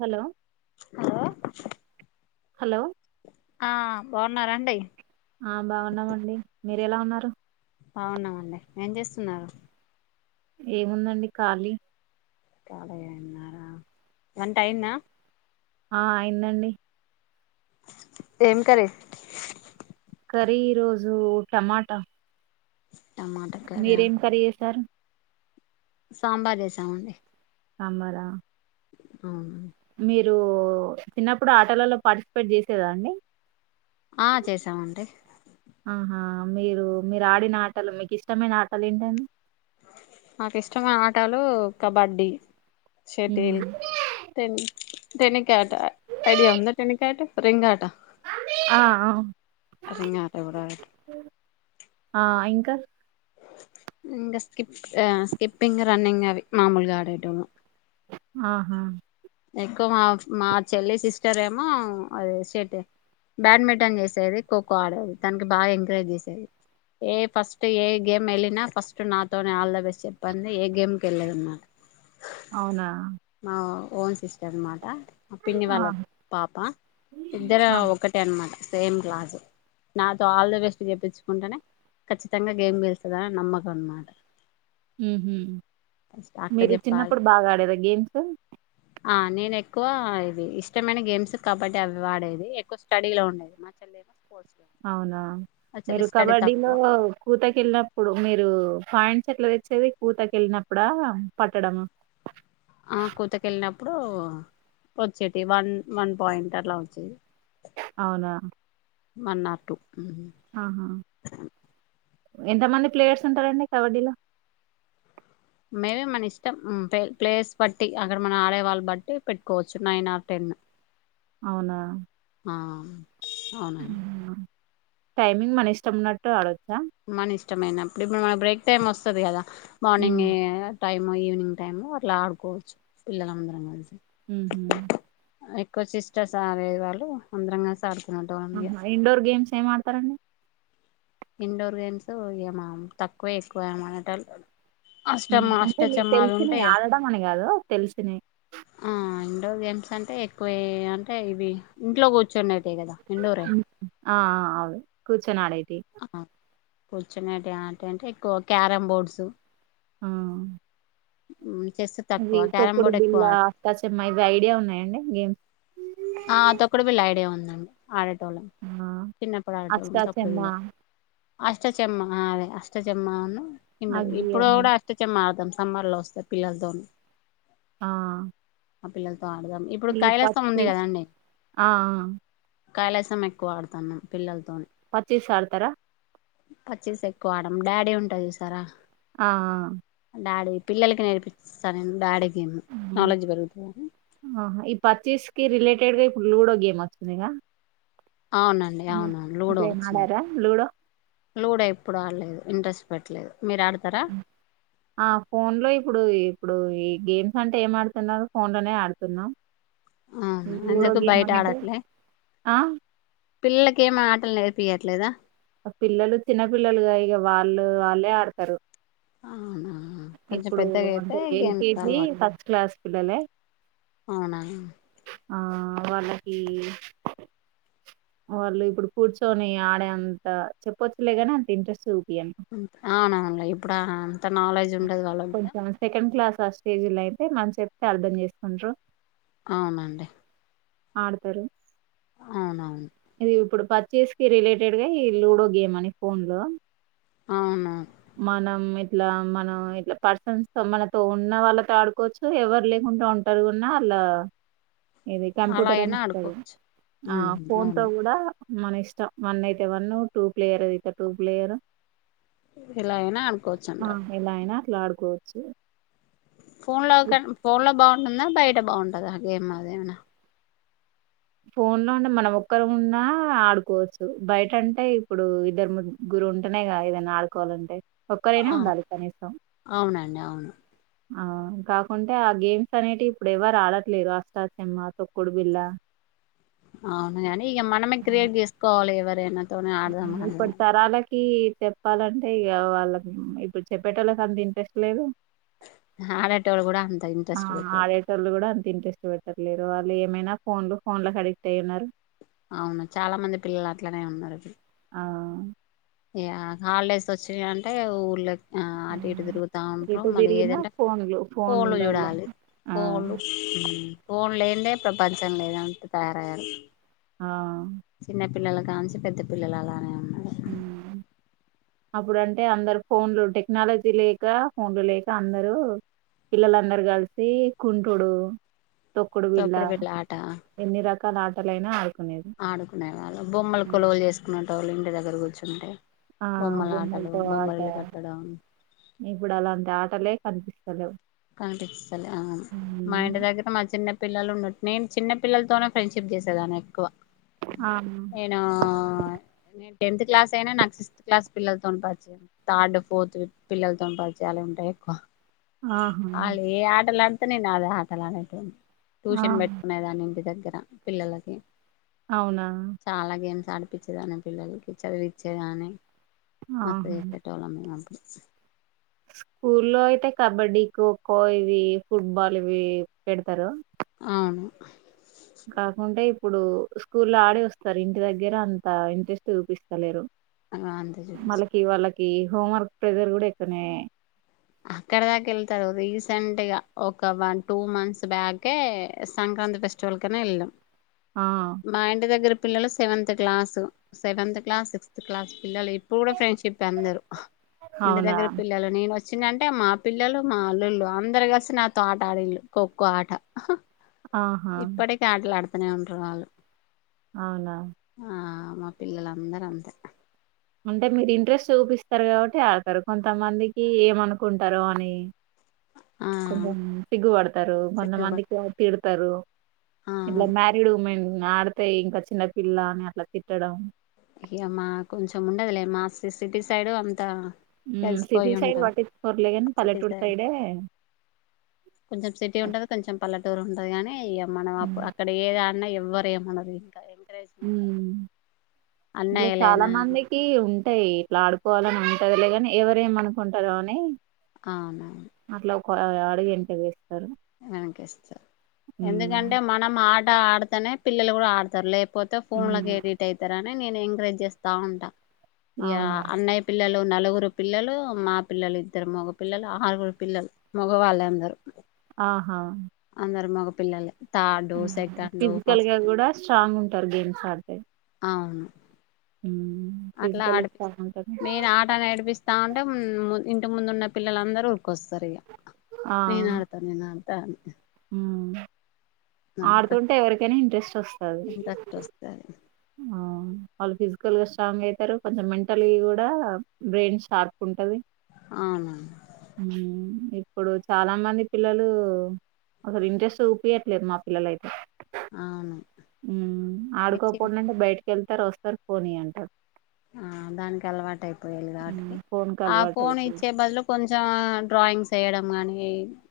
Hello hello hello ఆ బాగున్నారండి. ఆ బాగున్నామండి. మీరు ఎలా ఉన్నారు బావున్నామండి. ఏం చేస్తున్నారు. ఏముందండి. ఖాళీ కాలిగే ఉన్నారా వంట అయిందా ఆ అయిందండి. ఏం కర్రీ కర్రీ ఈరోజు టమాటా టమాట ఆ మీరేం కర్రీ చేసారు. సాంబార్ చేసామండి. సాంబార్ ఆ అవును మీరు చిన్నప్పుడు ఆటలలో పార్టిసిపేట్ చేసేదా అండి. ఆ చేసామండి. ఆహా మీరు మీరు ఆడిన ఆటలు, మీకు ఇష్టమైన ఆటలు ఏంటండి. నాకు ఇష్టమైన ఆటలు కబడ్డీ. షేటిల్ ఉమ్. తెండి టెనిక్యాట్ ఐడియా ఉందా టెనిక్యాట్ రింగ్ ఆట ఆ రింగ్ ఆట కూడా ఆడటం ఆ ఇంకా తర్ ఇగా స్కిప్ స్కిప్పింగ్ రన్నింగ్ అవి మామూలుగా ఆడేటోల్లం ఆహా ఎక్కువ మా మా చెల్లి సిస్టర్ ఏమో అది షెటిల్ బ్యాడ్మింటన్ చేసేది. ఖోఖో ఆడేది తనకి బాగా ఎంకరేజ్ చేసేది. ఏ ఫస్ట్ ఏ గేమ్ వెళ్ళినా ఫస్ట్ నాతోనే ఆల్ ద బెస్ట్ చెప్పందే, ఏ గేమ్కి వెళ్ళేదమ్మా అవునా పాన్స్ సిస్టర్ మాట ఆ పిన్ని వాళ్ళ పాప ఇద్దరు ఒకటే అనమాట. సేమ్ క్లాసు నాతో ఆల్ ది బెస్ట్ చేప్పించుకుంటేనే ఖచ్చితంగా గేమ్ గెలుస్తుందిని నమ్మకం అన్నమాట. ఊహు మీరు చెప్పాలి చిన్నప్పుడు బాగా ఆడేదా గేమ్స్ ఆ నేను ఎక్కువ ఇది ఇష్టమైన గేమ్స్ కబడ్డీ అవ్వాడేది. ఎక్కువ స్టడీ లో ఉండేది మాచెల్లేమో అవునా మీరు కబడ్డీలో తక్కువ కూత కెళ్ళినప్పుడు మీరు పాయింట్స్ ఎట్ల తెచ్చేది కూతకి వెళ్ళినప్పుడ పట్టడం ఆ కూత కెళ్ళినప్పుడు వచ్చేటివి. వన్ వన్ పాయింట్ అలా వచ్చేది. అవునా వన్ ఆర్ టూ ఊహు ఆహా ఎంతమంది ప్లేయర్స్ ఉంటారండి కబడ్డీలో మేబి మన ఇష్టం ప్లేస్ బట్టి అక్కడ మన ఆడేవాళ్ళ బట్టి పెట్టుకోవచ్చు నైన్ ఆర్ టెన్ అవునా ఆ అవునండి. మ్మ్ టైమింగ్ మన ఇష్టంన్నట్టు ఆడొచ్చ మన ఇష్టమైనప్పుడు ఇప్పుడు మన బ్రేక్ టైమ్ వస్తది కదా మ్మ్ మార్నింగే టైమ్ ఈవినింగ్ టైమ్ అట్ల ఆడుకోవచ్చు పిల్లలందరం కలిసి ఊహు ఎక్కువ సిస్టర్స్ ఆడేవాళ్ళు అందరం కలసి ఆడుక్ ఆహా! ఇండోర్ గేమ్స్ ఏమాడాతారండి. ఇండోర్ గేమ్స్ ఏమా తక్కువే ఎక్కువేం ఆడేటోల్లు అంటే మీకు తెలిసినవి ఆడడం అని కాదు తెలిసినవి. ఆ గేమ్స్ అంటే ఎక్కువే అంటే ఇవి ఇంట్లో కూర్చుండేట్ టీవే కదా ఇండోరే ఆ ఆ అవే కూర్చొని ఆడే ఆ కూర్చునేటి ఆట అంటే ఎక్కువ క్యారమ్ బోర్డ్స్ ఆ [unintelligible] అవి తక్కువ క్యారమ్ తొక్కుడు బోర్డ్ బిల్ళ ఎక్కువ ఆడ అష్టాచెమ్మా ఇవి ఐడియా ఉన్నాయండి గేమ్స్ ఆ తొక్కడు బిళ్ళ ఐడియా ఉందండి ఆడే టోల్లం ఆ చిన్నప్పుడు ఆడేటోల్లం తొక్కుడు అష్టాచెమ్మ బిళ్ళ అష్టాచమ్మా అ అదే అష్టాచమ్మను ఇన్డ్డు అగ్గి ఇప్పుడు అని కూడా అష్టాచమ్మా ఆడుతాం. సమ్మర్లో వస్తాయి పిల్లలతోని ఆ ఆ పిల్లల్ అడుదం ఇప్పుడు ఈ కైలస్తం పచ్చి ఉంది కదండి ఆ కైళసం ఎక్కువ ఆడుతాను పిల్లల తొ పచ్చిస్ ఆర్ తరా పచ్చిస్ ఎక్కువ ఆడ డాడీ ఉంట చూసారా ఆఆ డాడీ పిల్లలకి నేర్పిస్తా నేను డాడీకి ఆహ ఈ పచ్చస్కి రిలేట్ ఎట్ట్డగా ఇప్పుడు లూడో గేమ్ వచ్చందిగా అవునండి అవునం లూడో ఒచ్చింది ఆడారా లూడో లూడో ఎప్పుడు ఆడలేదు ఇంట్రెస్ట్ పెట్టలేదు మీరు ఆడతారా ఆ ఫోన్ లో ఇప్పుడూ ఇ ఇప్పుడు ఈ గేమ్స్ అంటే ఏం ఆడుతున్నారు ఫోన్ లోనే ఆడుతున్నాం అవునా లూడో ఎందుకు గేమ్ బయట అంటే? ఆడట్లే పిల్లలకి ఏం ఆటలు నేర్పియట్లేదా పిల్లలు చినపిల్లలుగా ఇగ వాళ్ళు వాళ్ళే ఆడతరు అవునా కొంచెం ఇప్పుడుూ పెద్దగా అయితే అంటే గేమ్స్ ఎల్కేజీ అలవాటు ఫస్ట్ క్లాస్ పిల్లలే అవునా ఆ వాళ్ళకి వాళ్ళు ఇప్పుడు కూర్చొని ఆడే అంత చెప్పొచ్చులేగాని అంత ఇంట్రెస్ట్ చూపియను అవునవునులే ఇప్పుడు అంత నాలెడ్జ్ ఉండదు వాళ్ళకి కూడా కొంచెం సెకండ్ క్లాస్ ఫట్ స్టేజ్ లో అయితే మన చెప్తే అర్ధం చేసుకుంట్రు అవునండి ఆడతరు అవునవును ఇది ఇప్పుడు పర్చేస్ కి రిలేటెడ్ గా ఈ లూడో గేమ్ అని ఫోన్ లో అవును మనం ఇట్లా మన ఇట్లా పర్సన్స్ త మనతో ఉన్న వాళ్ళతో ఆడుకోవచ్చు ఎవరు లేకుండా ఉంటారు కూన్నా అలా ఇది అలా కంప్యూటర్ అని అయినా వస్తుంది ఆడుకోవచ్చు ఆ ఉహు ఫోన్ తో అవునా కూడా మన ఇష్టం వన్ అయితే వన్ టూ ప్లేయర్ అయితే టూ ప్లేయర్ ఇలా అయినా అనుకోవచ్చు అంట ట్లాడుకోవచ్చు ఫోన్ లో ఫోన్ లో బాగు న్నా బయట బాగుంటదా గేమ్ అదేమన్న ఫోన్ లో అంటే మనం ఒక్కరం ఉన్నా ఆడుకోవచ్చు బయట అంటే ఇప్పుడు ఇద్దరు ముగ్గురు ఉంటేనేగా ఏదన్న ఆడుకోవాలంటే ఒక్కరైన ఆ ఉండాలి కనీసం [inaudible] ఆ కాకుంటే ఆ గేమ్స్ అనేటి ఇప్పుడు ఎవరు ఆడట్లేరు అష్టాచమ్మ తొక్కుడు బిల్ల అవునుగాని ఇగ మనమే క్రెయేట్ చేసుకోవాలి ఇగ వట్ అే నా తోనే ఆడుదామానే కి చెప్పాలంటే ఇగ వాళ్ళక్ ఇప్పుడు చెప్పేటోళ్ళకి అంత ఇంట్రెస్ట్ లేదు ఆడేటోళ్ళు కూడా అంత ఆ ఇంట్రెస్ట్ పెట్టారు ఆడేటోళ్లు కూడా అంత ఇంట్రెస్ట్ పెట్టారు లేరు వాళ్ళు ఏమైనా ఫోన్లు ఫోన్లకి అడిక్ట్ అయ్య ఉన్నారు అవును చాలా మంది పిల్లలు అట్లనే ఉన్నారు ఆ య హాలిడేస్ వచ్చినాయంటే ఊర్ళ అ అటు ఇటు ఉమ్, తిరుగుత ఉంట్రూ ఎటు మళ్ళీ తిరిగినా ఏదంటే ఫోన్లు ఫోన్లు ఫోన్లల్ల. చూడాలి ఆ! పోన్లు ఫోన్ లేదే ప్రపంచం లేదన్నట్టు తయారయ్యారు ఆ చిన్నపిల్లలకానించి పెద్ద పిల్లలు అలానే హమ్ అప్పుడంటే అందరు ఫోన్లు టెక్నాలజీ లేక ఫోన్లు లేక అందరు పిల్లలందరు కలిసి కుంటుడు తొక్కుడు బిల్ల బిళ్ళ ఆట ఎన్ని రకాల అ అటలైనా అడ్ ఆడుకునే వాళ్ళు బొమ్మలు కొలువలు చేసుకున్న టవల్ ఇంటి దగ్గర కూర్చుంటే ఆ బొమ్మల ఆటలు బొమ్మలతో ఆట బొమ్మలు ఇల్లు కట్టడం ఇప్పుడు అలాంటి ఆటలే అనిపిస్తాల అ అ మా ఇంటి దగ్గర అజ పిల్లల్ ఉన్నట్నే చిన్న పిల్లల్తోనే ఫ్రెండ్షిప్ జేసేదాన్ని ఎక్కువ ఆ నేనూ నేన్ టెన్త్ క్లాస్ అయినా నాక్ సిస్త్ క్లాస్ పిల్లల్తోన్ పరిచయం థర్డ్ ఫోర్త్ పిల్లల్తోన్ పరిచయాలే ఉంటాయి ఎక్కువ ఆహా ఆళే ఆటలన్ ఇకడ్ నేన్ ఆడే ఆటలా [unintelligible] ఆ టూషన్ పెట్కునే దాన్ని ఇంటి దగ్ ధర పిల్లలకి అవునా తాడిపిచ్చేదాని పిల్లలకి చదివిచ్చేదాన్ని ఆహా మాకైతే [unintelligible] స్కూల్లో అయితే కబడ్డీ ఖోఖో ఇవి ఫుట్బాల్ ఇవి పెడతరు అవును కాకుంటే ఇప్పుడు స్కూలో ఆడి వస్తరు ఇంటి దగ్గర అంత ఇంట్రెస్ట్ చూపిస్తలేరు వాళ్ నాన్తో చూపిచు ఈ హోంవర్క్ ప్రజర్ గుడ ఎక్కువ్నే అక్కడ దాకా వెళ్తారు రీసెంట్ గా ఒక వన్ టూ మంత్స్ బ్యాకే సంక్రాంతి ఫెస్టివల్ కనే వెళ్ళాం. ఆ మా ఇంటి దగ్గర పిల్లలు seventh class seventh class sixth class పిల్లలు ఇప్పుడు కూడా ఫ్రెండ్షిప్పే అందరు ఇంటి అవునా దగ్గర పిల్లలు నేను వస్ చ్చిందంటే మా పిల్లలు మా అల్లుళ్లు అందరు కస్ నాతో ఆట ఆడేళ్ళు ఖోఖో ఆట ఆహా ఇప్పడే కాళ్ల అను వత్తనే ఉంటర్ వాళ్ళు అవునా ఆ మా పిల్లలందర్ అంతే అంటే మీరు ఇంట్రెస్ట్ చూపిస్తారు కాబట్టి ఆడుతరు కొంతమందికి ఏమనుకుంటరో అని ఆ కొంచెం సిగుబడుతారు కొంద సిగ్గుపడి మందికేమో తిడ్ తరు ఆ ఇట్ల మ్యారిడ్ ఉమెన్ ఆడితే ఇంకా చిన్న పిల్ల అని అట్లా తిట్టడం ఇగ మ్మా కొంచెం ఉండదులే మా సిటీ సైడు అంత హు సిటీ సైడ్ పట్టించ్చుకోరులే గని సిటీ పల్లెటూర్ సైడ్ సైడే కొంచెం సిటీ ఉంటది కొంచెం పల్లే టురు ఉంటది కాని ఇగ మనం అప్ అక్కడ ఏద న్న ఎవ్వరేమనరు ఇంకా హు ఎంకరేజ్మెంట్ ఇట్లా చాలా అన్నయ్యలైనా మందికి ఉన్ టై ఇట్లా ఆడుకోవాలని ఉంటదిలేగాని ఎవరెమనుకుంటరో అని అవునా [unintelligible] అడుగు ఎంట వేస్ వెనకిస్తారు ఎందుకంటే హ్మ్ మనం ఆ ఆడతనే పిల్లలు కూడా ఆడతారు లే పోతే ఫోన్ లకు హ్మ్. ఏడిట్ అయితారా నేన్ నేన్ ఎంకరేజ్ చేస్తా ఉంటా యా అవునవును. అన్నయి పిల్లలు నలుగురు పిల్లలు మా పిల్లలు ఇద్దరు మగ పిల్లలు ఆరుగురు పిల్లలు మగవాళ్ళ అందరు ఆహా ందరు మగపిల్లలే థర్డు మ్మ్ సెకండు ఫిజికల్ గా ఫస్ట్ కూడా స్ట్రాంగ్ ఉంటారు గేమ్స్ ఆడితే అవును హ్మ్. అట్లా ఫిజికల్లీ ఆడిపిస్ స్ట్రాంగ్ ఉంటారు. నేను ఆట నేడిపిస్తాన్ టం ఇంతకు ముందు ఉన్న పిల్లలందరూ కోస్తారిగా ఆ! నేను ఆడతాను నేను ఆడు దాను మ్మ్ ఆడుతుంటే అట్లా ఎవరికైనా ఇంట్రెస్ట్ వస్తది ఇంట్రెస్ట్ వస్తది ఆ వాళ్ల ఫీజ్ కల్ గ స్ట్రాంగ్ అయితారు కొంచెం మెంటలీ కూడా బ్రెయిన్ షార్ప్ ఉంటది అవును మ్మ్ ఇప్పుడు చాలా మంది పిల్లలు ఒకరు ఇంట్రెస్ట్ చూపియట్లేదు మా పిల్లలైతే అవును మ్మ్ ఆడుకోపోడనంటే బయటకి వెళ్ తరొస్తారు ఫోనీ అంటారు ఆ దానికి అలవాటు అయిపోయాల కాటి హ్మ్. ఫోన్‌కి ఆ ఫోన్ అలవాటయిపోయింది. ఇచ్చే బదులు కొంచెం డ్రాయింగ్స్ చేయడం గానీ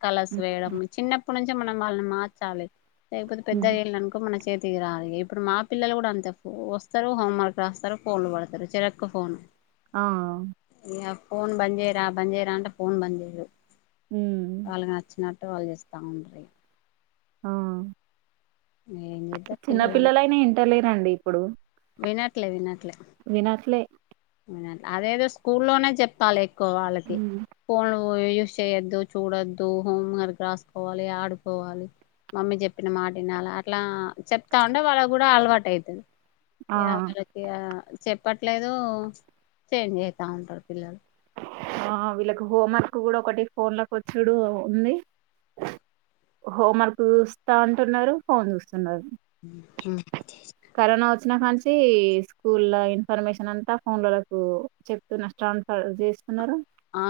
కలస్ హ్మ్. వేయడం చిన్నప్పటి నుంచ్ మనం వాళ్లు మార్చాలి లేకపోతే హ్మ్. పెద్దయేళ్ళనుకో మన చే తిగరాదిగా ఇప్పుడు మా పిల్లలు కూడా అంతే వస్తారు హోమ్వర్క్ రాస్తారు ఫోన్లు పడత్ తరు చెరొక్కొ ఫోను ఆ ఇగ ఫోన్ బంద్ చేయరా బంద్ చేయరా అంటే ఫోన్ బంద్ చేయరు హ్మ్ వాళ్ళగచ్చినట్ టవాలు చేస్త ఉండ్రి ఆ ఏం చేద్దాం చిన్న పిల్లలంటే పిల్లలైనా ఇంటలేరండి ఇప్పుడు వినట్లే వినట్లే వినట్లే అదేదో స్కూల్లోనే చేప్తాలే. కో వాళ్ళకి ఉమ్, ఫోన్ క్కువ యూజ్ చేయ్యొద్దు చూడొద్దు హోమ్ వర్క్ రాసుకోవాలి ఆడుకోవాలి మమ్మీ చెప్పిన మాట వినాల అట్లా చెప్తా ఉంటే వాళ్ళ కూడా అలవాటు అయితది ఆ యా [unintelligible] చెప్పట్లేదు. చేంజ్ అయితా ఉంటరు పిల్లలు ఆ హ వీళ్ళకి హోం వర్క్ కూడా ఒకటి ఫోన్ లోకి వచ్చుడు ఉంది హోం వర్క్ చూస్తా అంటున్నారు ఫోన్ చూస్త హ్మ్ వచ్చిన కాంచి స్కూళ్ల ఇన్ఫర్మేషన్ అంతా ఫోన్ లల్లకు చెప్తూ ట్రాన్స్ఫర్ చేస్త్ ఆ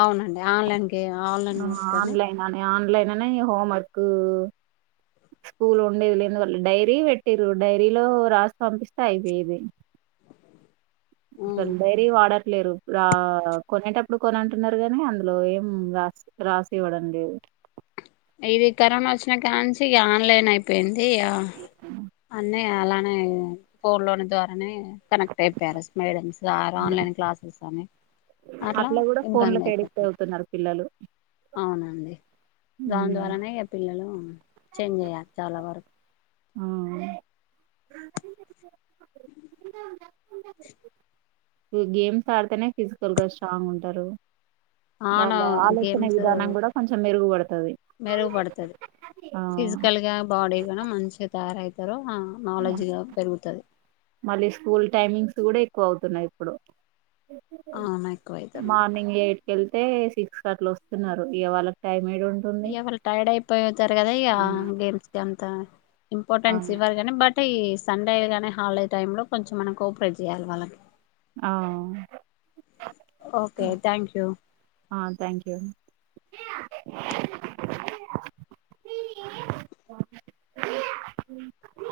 అవునండి ఆన్లైన్ కి ఆన్లైన్ ఆ, వర్క్ అని ఆన్లైన్ ఆన్లైన్ అని హోమ్ వర్క్ స్కూల్ ఉండేది లేందువల్ల డైరీ పెట్టిర్రు డైరీలో రాసి పంపిస్తే అయిపోయేది అసలు డైరీ వాడట్లేరు రా కొనేటప్పుడు కొని అంటున్నారు కానీ అందులో ఏం రాసి రాసి ఇవ్వడం లేదు ఇది కరోనా వచ్చిన కాంచి ఇగ ఆన్లైన్ అయిపోయింది ఇగా అన్న అలానే ఫోన్ లోని ద్వారానే కనెక్ట్ అయిపోయారు అసలు మేడమ్స్ ఆ ఆన్లైన్ క్లాసెస్ సమే అట్లా కూడా ఫోన్ లకి ఎడిక్ట్ అవుతున్నారు పిల్లలు అవునండి దాని ఉమ్. ద్వారానే ఇగా పిల్లలు ఉ చేంజ్ అయ్యారు చాలా వరకు ఆ ఉంట ఉంటా గేమ్స్ ఆడితేనే ఫిజికల్ గా స్ట్రాంగ్ ఉంటారు ఆన్ వాళ్ళ ఆలోచన గేమ్స్ విధానం కూడా కొంచెం మెరుగుపడుతది మెరుగుపడుతది ఆ ఫిజికల్ గా బాడీ కూడా మంచిగా తయారయితారు ఆ నాలెడ్జ్ ఇగా పెరుగుతది మళ్ళీ స్కూల్ టైమింగ్స్ కూడా ఎక్కువ అవుతున్నాయి ఇప్పుడు ఆ ఎక్కువ అయితున్నాయి క వెళ్తే సిక్స్ అట్లా వస్తున్నారు ఇగా వాళ్ళకి టైమ్ ఇగ వాళ్ళు టైర్డ్ అయిపోతారు కదా ఇగ ఆ గేమ్స్ క త ఇంపార్టెన్ట్స్ ఇవరుగానీ బట్ తీ సండే గద అని హాలిడే టైమ్ లో కొంచెం మనం కోపరేట్ చేయాలి వాళ్ళకి ఆ ఓకే థ్యాంక్ యూ ఆ థ్యాంక్ యూ [unintelligible]